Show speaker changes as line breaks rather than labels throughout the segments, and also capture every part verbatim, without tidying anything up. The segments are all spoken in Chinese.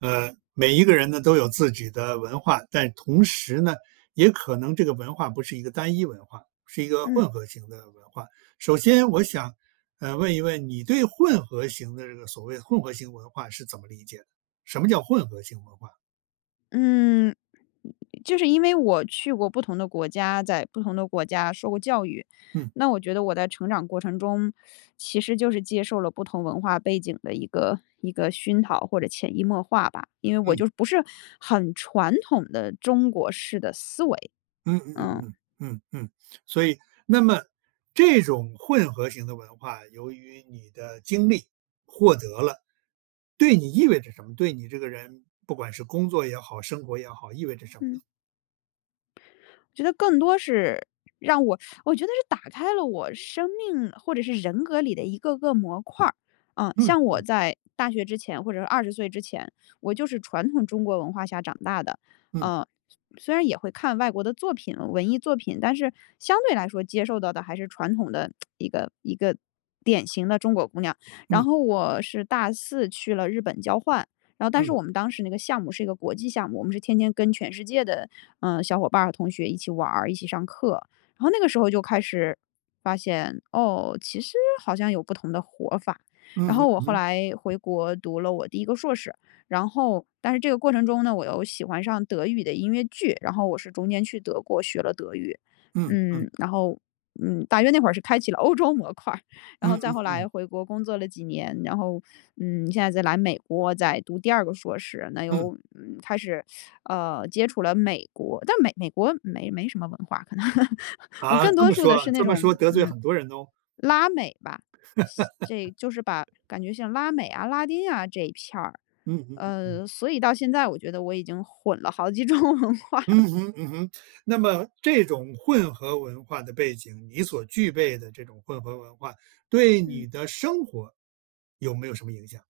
呃，每一个人呢，都有自己的文化，但同时呢，也可能这个文化不是一个单一文化，是一个
嗯。
混合型的文化。首先我想，呃，问一问你对混合型的这个所谓的混合型文化是怎么理解的？什么叫混合型文化？
嗯。就是因为我去过不同的国家，在不同的国家受过教育，
嗯。
那我觉得我在成长过程中，其实就是接受了不同文化背景的一个一个熏陶或者潜移默化吧，因为我
嗯。
就不是很传统的中国式的思维。
嗯嗯嗯
嗯。
嗯，嗯嗯，所以那么这种混合型的文化，由于你的经历，获得了对你意味着什么？对你这个人不管是工作也好，生活也好，意味着什么呢？
嗯。觉得更多是，让我 我觉得是打开了我生命，或者是人格里的一个个模块儿，嗯，像我在大学之前或者是二十岁之前，我就是传统中国文化下长大的，
嗯。
呃，虽虽然也会看外国的作品文艺作品，但是相对来说，接受到的还是传统的 一个一个典型的中国姑娘。然
嗯。
后我是大四去了日本交换，然后但是
嗯。
我们当时那个项目是一个国际项目，我们是天天跟全世界的，嗯，小伙伴和同学一起玩儿、一起上课。然后那个时候就开始发现，哦，其实好像有不同的活法，
嗯
然
哼
后我
嗯
后
哼。
来回国读了我第一个硕士，然后但是这个过程中呢，我又喜欢上德语的音乐剧，然后我是中间去德国学了德语。
嗯，嗯。
嗯，然后，嗯，大约那会儿是开启了欧洲模块，然后
嗯
再
嗯
后来
嗯。
回国工作了几年，然后，嗯，现在再来美国再读第二个硕士，那
嗯。
又开始，呃，接触了美国，但美美国没没什么文化可能，我
啊，
更
这
多
么
数的
说
是那
这么
种，
说，得罪
嗯，
很多人哦。
拉美吧，这就是把感觉像拉美啊、拉丁啊这一片儿，
嗯嗯嗯嗯。
呃，所以到现在，我觉得我已经混了好几种文化了。
嗯哼嗯哼，那么这种混合文化的背景，你所具备的这种混合文化，对
嗯。
你的生活有没有什么影响？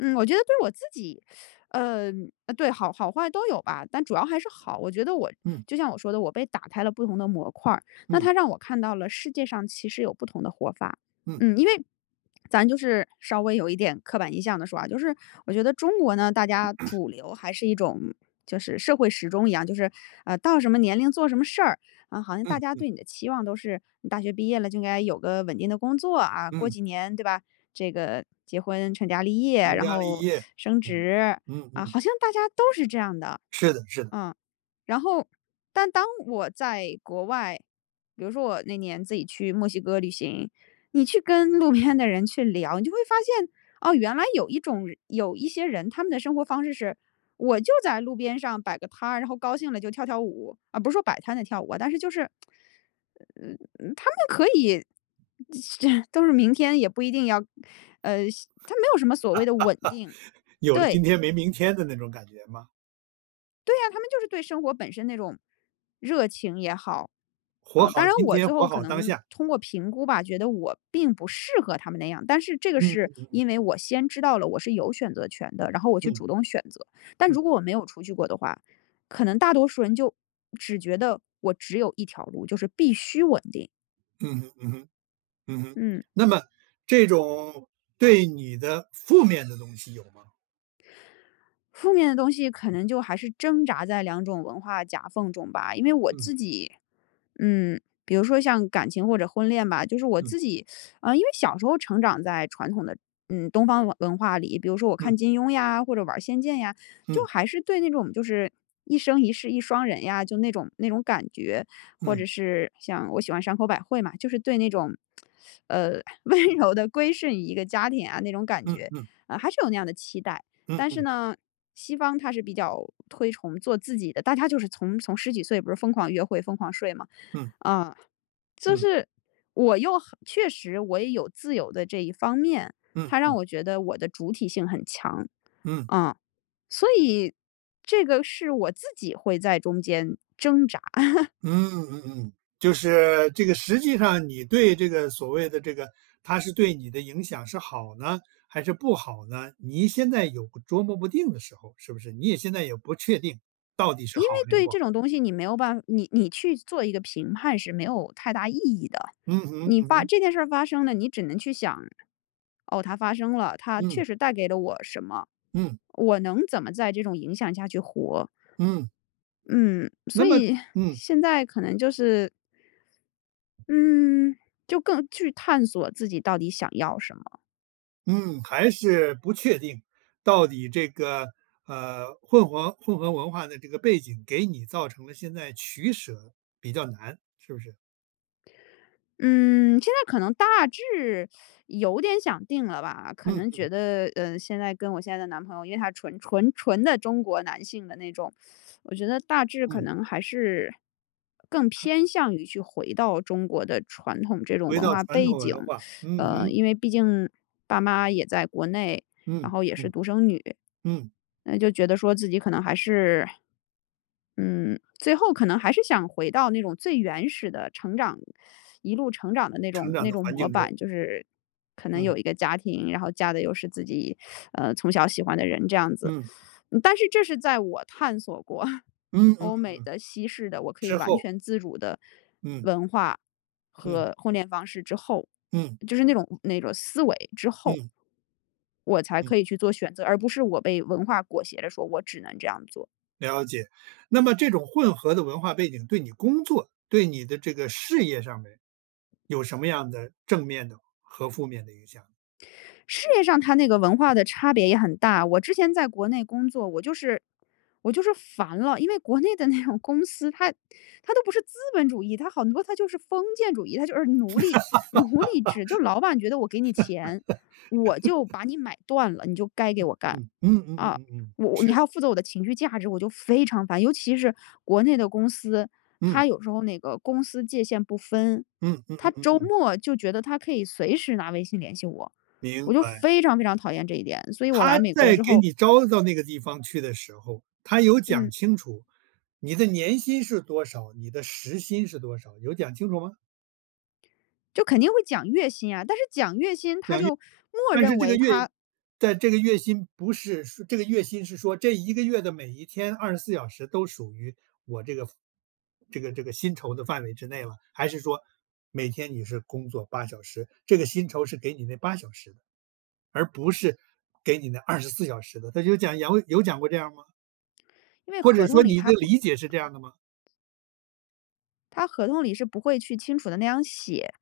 嗯我觉得对我自己，呃呃对好好坏都有吧，但主要还是好，我觉得我
嗯。
就像我说的，我被打开了不同的模块儿，那
嗯。
它让我看到了世界上其实有不同的活法。
嗯。
嗯，因为 咱就是稍微有一点刻板印象地说啊，就是我觉得中国呢，大家 主流还是一种就是社会时钟一样，就是呃到什么年龄做什么事儿，嗯好像大
嗯
家
嗯。
对你的期望都是，你大学毕业了就应该有个稳定的工作啊，过
嗯。
几年对吧？这个结婚成家立业，
成
然
家立
后
业，
升
嗯
职，
嗯
啊，
嗯。
好像大家都是这样的，
是的是的。
嗯。然后但当我在国外，比如说我那年自己去墨西哥旅行，你去跟，路边的人去聊，你就会发现，哦原来有一种人有一些人，他们的生活方式是，我就在路边上摆个摊儿，然后高兴了就跳跳舞，啊不是说摆摊的跳舞啊，但是就是 嗯嗯他们可以就，都是明天，也不一定要呃他没有什么所谓的稳定，
有了
对。
今天没明天的那种感觉吗？
对啊，他们就是对生活本身那种热情也好，
活
啊当
好
然
今
我
天，
最
活
后可
好当
能
下。
通过评估吧，觉得我并不适合他们那样，但是这个
嗯
是
嗯嗯
因
嗯。
为我先知道了我是有选择权的，然后我去
嗯。
主动选择。但
嗯。
如果我没有出去过的话，可能大多数人就只觉得，我只有一条路，就是必须稳定。
嗯哼嗯哼嗯哼。
嗯。
那么这种对你的负面的东西有吗？
负面的东西可能就还是挣扎在两种文化夹缝中吧。因为我
嗯。
自己嗯，比如说像感情或者婚恋吧，就是我
嗯。
自己，啊因为小时候成长在传统的嗯，东方文文化里，比如说我
嗯。
看"金庸"呀，或者玩儿"仙剑"呀，就
嗯。
还是对那种就是，“一生一世一双人”呀，就那种那种感觉。或
嗯。
者是像我喜欢山口百惠嘛，就是对那种，呃，温柔地归顺于一个家庭啊那种感
嗯
觉，
嗯。
啊还是有那样的期待。
嗯
但是
嗯。
呢西方它是比较推崇做自己的，大家就是从从十几岁不是疯狂约会、疯狂睡吗？
嗯。
啊，就
嗯。
是我又很确实我也有自由的这一方面，
嗯
它让
嗯。
我觉得我的主体性很强，
嗯。
啊，所以这个是我自己会在中间挣扎。
嗯嗯嗯，就是这个实际上你对这个所谓的这个它是对你的影响是好呢还是不好呢？你现在有个琢磨不定的时候，是不是？你也现在也不确定到底是
因为
好还是
对
不好。
这种东西你没有办法你你去做一个评判是没有太大意义的，
嗯哼
你
嗯
发
哼。
这件事儿发生了，你只能去想：“哦，它发生了，它确
嗯。
实带给了我什么？
嗯。
我能怎么在这种影响下去活？”
嗯。
嗯，
那
所
么
以
嗯。
现在可能就是嗯，就更去探索自己到底想要什么？
嗯，还是不确定。到底这个呃，混合混合文化的这个背景，给你造成了现在取舍比较难，是不是？
嗯，现在可能大致 有点想定了吧。可
嗯
能觉
嗯。
得嗯，现在跟我现在的男朋友，因为他纯纯纯的中国男性的那种，我觉得大致可
嗯。
能还是更偏向于去回到中国的传统这种
回
文
到
化
传
背
统
景。
文化，嗯
呃，
哼。
因为毕竟爸妈也在国内，然
嗯，
后也是
嗯，
独生女。
嗯。
那就觉得说自己可能还是嗯，最后可能还是想回到那种最原始的成长 一路成长的那
成
种
长
那
的
种
环
模
境中。
板，就是可能
嗯。
有一个家庭，然后嫁的又是自己 呃，从小喜欢的人这样子。
嗯。
嗯，但是这是在我探索过
嗯嗯
欧
嗯
美
嗯。
的、西式的，我可以
之
完
后。
全自主的
嗯。
文化
嗯。
和婚恋方式之后，
嗯。
就是那种那种思维之后，
嗯。
我才
嗯。
可以去做选择，而不是我被文化裹挟着说，我只能这样做。
了解。那么这种混合的文化背景对你工作对你的这个事业上面有什么样的正面的和负面的影响？
事业上它那个文化的差别也很大。我之前在国内工作，我就是我就是烦了，因为，国内的那种公司，它它都不是"资本主义"，它很多它就是"封建主义"，它就是奴隶奴隶制。就是老板觉得我给你钱，我就 把你买断了，你就该给
嗯
我干，
嗯嗯嗯嗯
啊。
嗯嗯，
我你
是。
还要负责我的情绪价值，我就非常烦，尤其是国内的公司，
嗯。
它有时候那个公私界限不分，
嗯嗯嗯
它
嗯
周
嗯。
末就觉得他可以随时拿微信联系我，
明
我就
白。
非常非常讨厌这一点，所以我
他
来美国
在
之
给
后
你招到那个地方去的时候，他有讲
嗯。
清楚你的年薪是多少？你的时薪是多少？有讲清楚吗？
就肯定会讲月薪啊，但是讲月薪他
讲月
就默
但是
认
这个
为
月
他
但这个月薪不是说这个月薪是说这一个月的每一天二十四小时都属于我这个这个这个薪酬的范围之内了。还是说每天你是工作八小时，这个薪酬是给你那八小时的？而不是给你那二十四小时的，他就讲有有讲过这样吗？
因为
或者
合同
说
里
你
它
的
不可
理解是这
能吧。
样的吗？
它合同里是不会去清楚地那样写，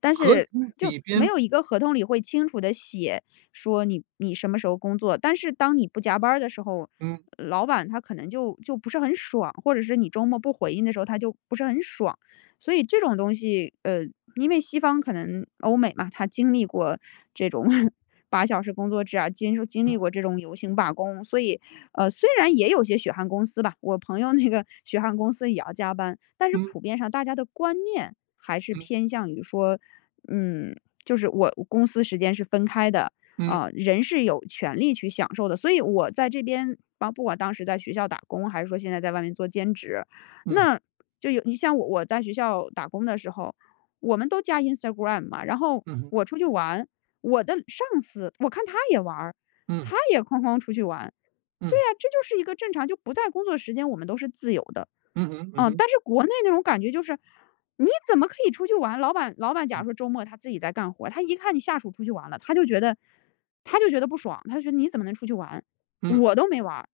但
合
是
同
就
里
没
边
有一个合同里会清楚地写，说，你你什么时候工作，但是当你不加班儿的时候，
嗯。
老板他可能，就就不是很爽，或者是你周末不回应的时候，他就不是很爽。所以这种东西呃，因为西方可能欧美嘛，它经历过这种 八小时工作制啊，经受经历
嗯。
这种游行罢工。所以，呃，虽然也有些血汗公司吧，我朋友那个 血汗公司也要加班，但是
嗯。
普遍上大家的观念还是
嗯。
偏向于说嗯，就是我公私时间是分开的，
嗯。
啊，人是有权利去享受的。所以我在这边啊，不管当时在学校打工，还是说现在在外面做兼职，
嗯。
那就有你像我在学校打工的时候，我们都加 Instagram 嘛，然后
嗯哼。
我出去玩，我的上司，我看他也玩儿，
嗯。
他也哐哐出去玩。对
嗯。
呀，这就是一个正常，就不在工作时间我们都是自由的。
嗯哼嗯
嗯，
哼。
但是国内那种感觉就是你怎么可以出去玩，老板老板假
嗯。
如说周末他自己在干活，他一看你下属出去玩了，他就觉得他就觉得不爽，他就觉得你怎么能出去玩，
嗯。
我都没玩儿。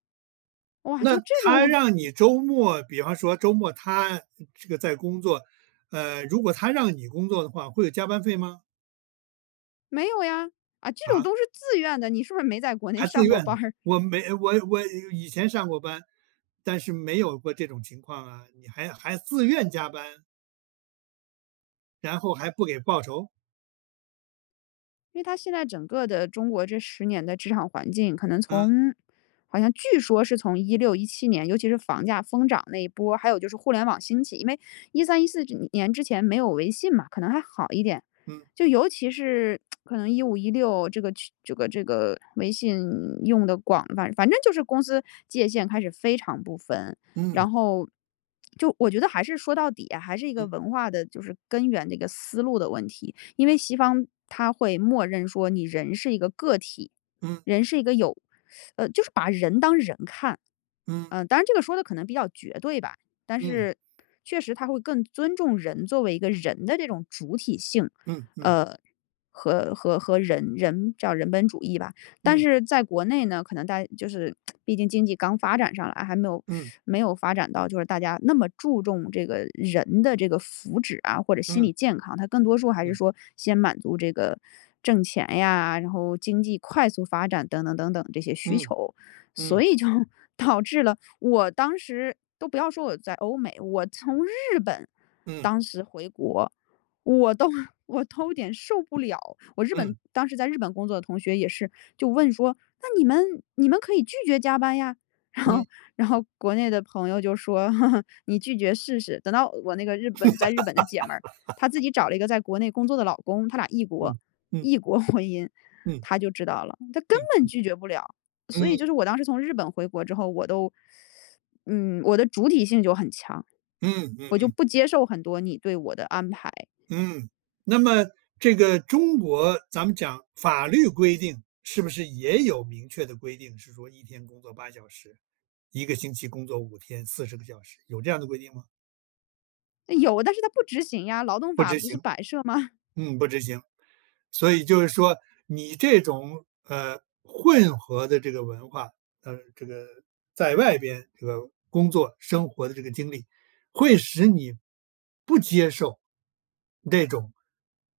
哇，
那
就这种
他让你 周末比方说周末他这个在工作呃，如果他让你工作的话，会有加班费吗？
没有呀，啊，这种
啊？
都是自愿的，你是不是没在国内
还自
上过
愿，
班儿。
我没我我以前上过班，但是没有过这种情况啊，你还还自愿加班。然后还不给报酬？
因为他现在整个的中国这十年的职场环境，可能
嗯。
从好像据说是从一六一七年，尤其是房价疯涨那一波，还有就是互联网兴起，因为一三一四之年之前没有微信嘛，可能还好一点，
嗯。
就尤其是 可能一五一六这个去这个这个微信用得广，反反正就是公司界限开始非常不分，
嗯。
然后，就我觉得还是说到底啊，还是一个
嗯。
文化的就是根源的一个思路的问题。因为西方它会默认说你人是一个个体，
嗯。
人是一个有，呃，就是把人当人看，
嗯。
呃，当然这个说的可能比较绝对吧，但
嗯。
是确实它会更尊重人作为一个人的这种主体性。
嗯嗯。
呃，和和和人人叫人本主义吧，但
嗯。
是在国内呢，可能大家就是 毕竟经济刚发展上来，还没有
嗯。
没有发展到就是大家那么注重这个人的这个福祉啊，或者心
嗯。
理健康，它更多说还是
嗯。
说先满足这个挣钱呀，然后经济快速发展等等等等这些需
嗯，
求。
嗯。
所以就导致了我当时都不要说我在欧美，我从日本
嗯。
当时回国，我都我都有点受不了，我日本
嗯。
当时在日本工作的同学也是，就问说，“那你们你们可以拒绝加班呀，“然后
嗯。
然后国内的朋友就说，“你拒绝试试。”等到我那个日本在日本的姐妹儿，她自 己找了一个在国内工作的老公，她俩异国
嗯嗯。
异国婚姻，
嗯。
她就知道了，他根
嗯
本
嗯。
拒绝不了。所以就
嗯。
是我当时从日本回国之后，我都，嗯，我的主体性就很强，
嗯嗯
我就
嗯。
不接受很多你对我的安排。
嗯，那么这个中国咱们讲法律规定是不是也有明确的规定，是说一天工作八小时，一个星期工作五天四十个小时，有这样的规定吗？
有，但是它不执行呀，劳动
不
法
执
不是
行。
摆设吗？
嗯，不执行，所以就是说，你这种，呃，混合的这个文化，呃，这个在外边这个工作、生活的这个经历，会使你不接受那种，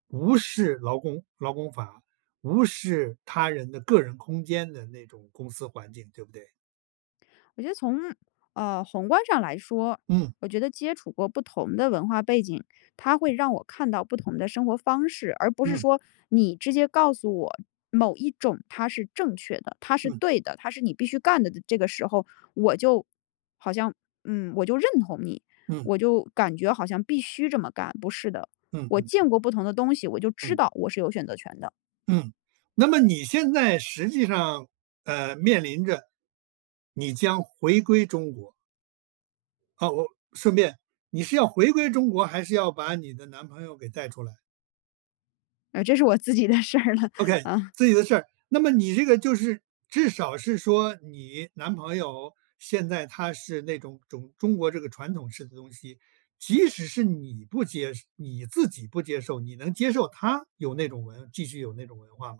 无视劳工劳工法，无视他人的个人空间的那种公司环境，对不对？
我觉得从，呃，宏观上来说，
嗯。
我觉得接触过不同的文化背景，它会让我看到不同的生活方式，而不是
嗯。
说你直接告诉我，某一种它是正确的，它是
嗯。
对的，它是你必须干的。这个时候我就好像，嗯，我就认同你，
嗯。
我就感觉好像必须这么干，不是的。
嗯
我
嗯嗯。
见过不同的东西，我就知
嗯。
道我是有选择权的。
嗯，那么你现在实际上，呃，面临着，你将回归中国。哦，哦，顺便你是要回归中国，还是要把你的男朋友给带出来？
呃，这是我自己的事儿了，
OK，
嗯。
自己的事，那么你这个就是，至少是说你男朋友，现在他是那种中中国这个传统式的东西，即使是你不接受你自己不接受，你能接受他有那种文继续有那种文化吗？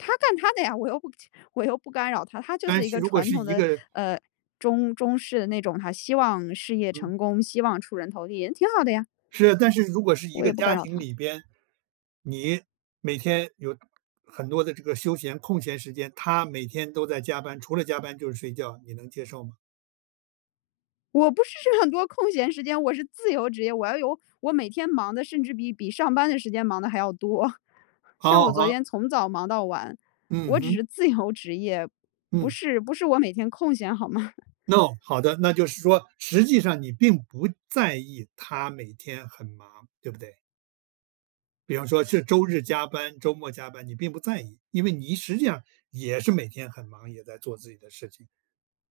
他干他的呀，我又不我又不干扰他，他就
但
是一
是
个
如果
传
是
统
一
的，
个
呃，中中式的那种他希望事业
嗯。
成功，希望出人头地，也挺好的呀。
是，但是如果是一
我
个
也不干
家
扰
庭
他。
里边，你每天有很多的这个休闲空闲时间，他每天都在加班，除了加班就是睡觉，你能接受吗？
我不是是很多空闲时间，我是自由职业，我要有我每天忙得甚至比比上班的时间忙得还要多。像
好
我
好
昨
好。
天从早忙到晚，
嗯
我只
哼。
是自由职业，不
嗯。
是不是我每天空闲好吗？
哦，那好的。那就是说，实际上你并不在意他每天很忙对不对？比方说是周日加班，周末加班，你并不在意，因为你实际上，也是每天很忙，也在做自己的事情，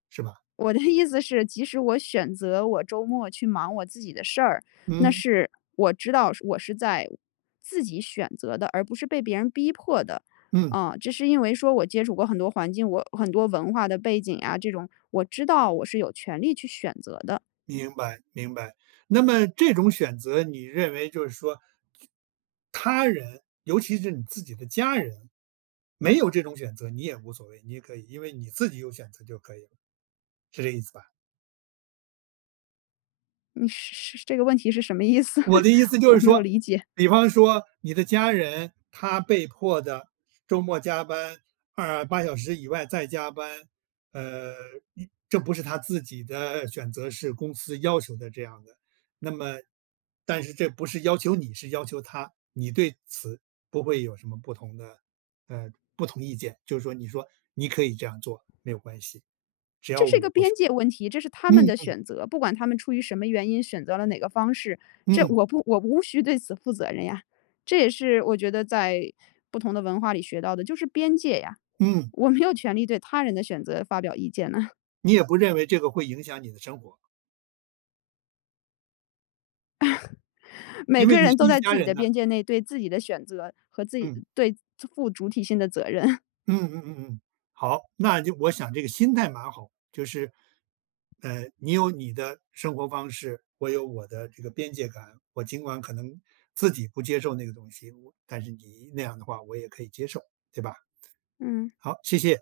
是吧？
我的意思是，即使我选择我周末去忙我自己的事儿，那
嗯。
是我知道我是在自己选择的，而不是被别人逼迫的，
嗯。
嗯。这是因为说我接触过很多环境，我很多文化的背景啊，这种，我知道我是有权利去选择的。
明白明白，那么这种选择，你认为就是说，他人，尤其是你自己的家人没有这种选择，你也无所谓，你也可以，因为你自己有选择就可以了。是这意思吧？
你是是，这个问题是什么意思？
我 的意思就
我
是
没有
说，
理解。
比方说你的家人，他被迫地周末加班呃，八小时以外，再加班，呃这不是他自己的选择，是公司要求的这样的，那么但是，这不是要求你是要求他，你对此不会有什么不同的呃不同意见？就是说，你说你可以这样做没有关系，
这是一个边界问题，这是他
只要我
们
不
的
是。嗯嗯。
选择，不管他们出于什么原因选择了哪个方式，这
嗯。
我不我无需对此负责任呀。这也是我觉得在不同的文化里学到的，就是边界呀。
嗯。
我没有权利对他人的选择发表意见呐。
你也不认为这个会影响你的生活。
每
因为
个
你是
人都
一
在
家
自己
人
的
呐。
边界内，对自己的选择，和自己
嗯。
对负主体性的责任。
嗯嗯嗯嗯。好，那就我想这个心态蛮好，就是呃，你有你的生活方式，我有我的这个边界感，我尽管可能自己不接受那个东西，但是你那样的话我也可以接受，对吧？
嗯。
好，谢谢。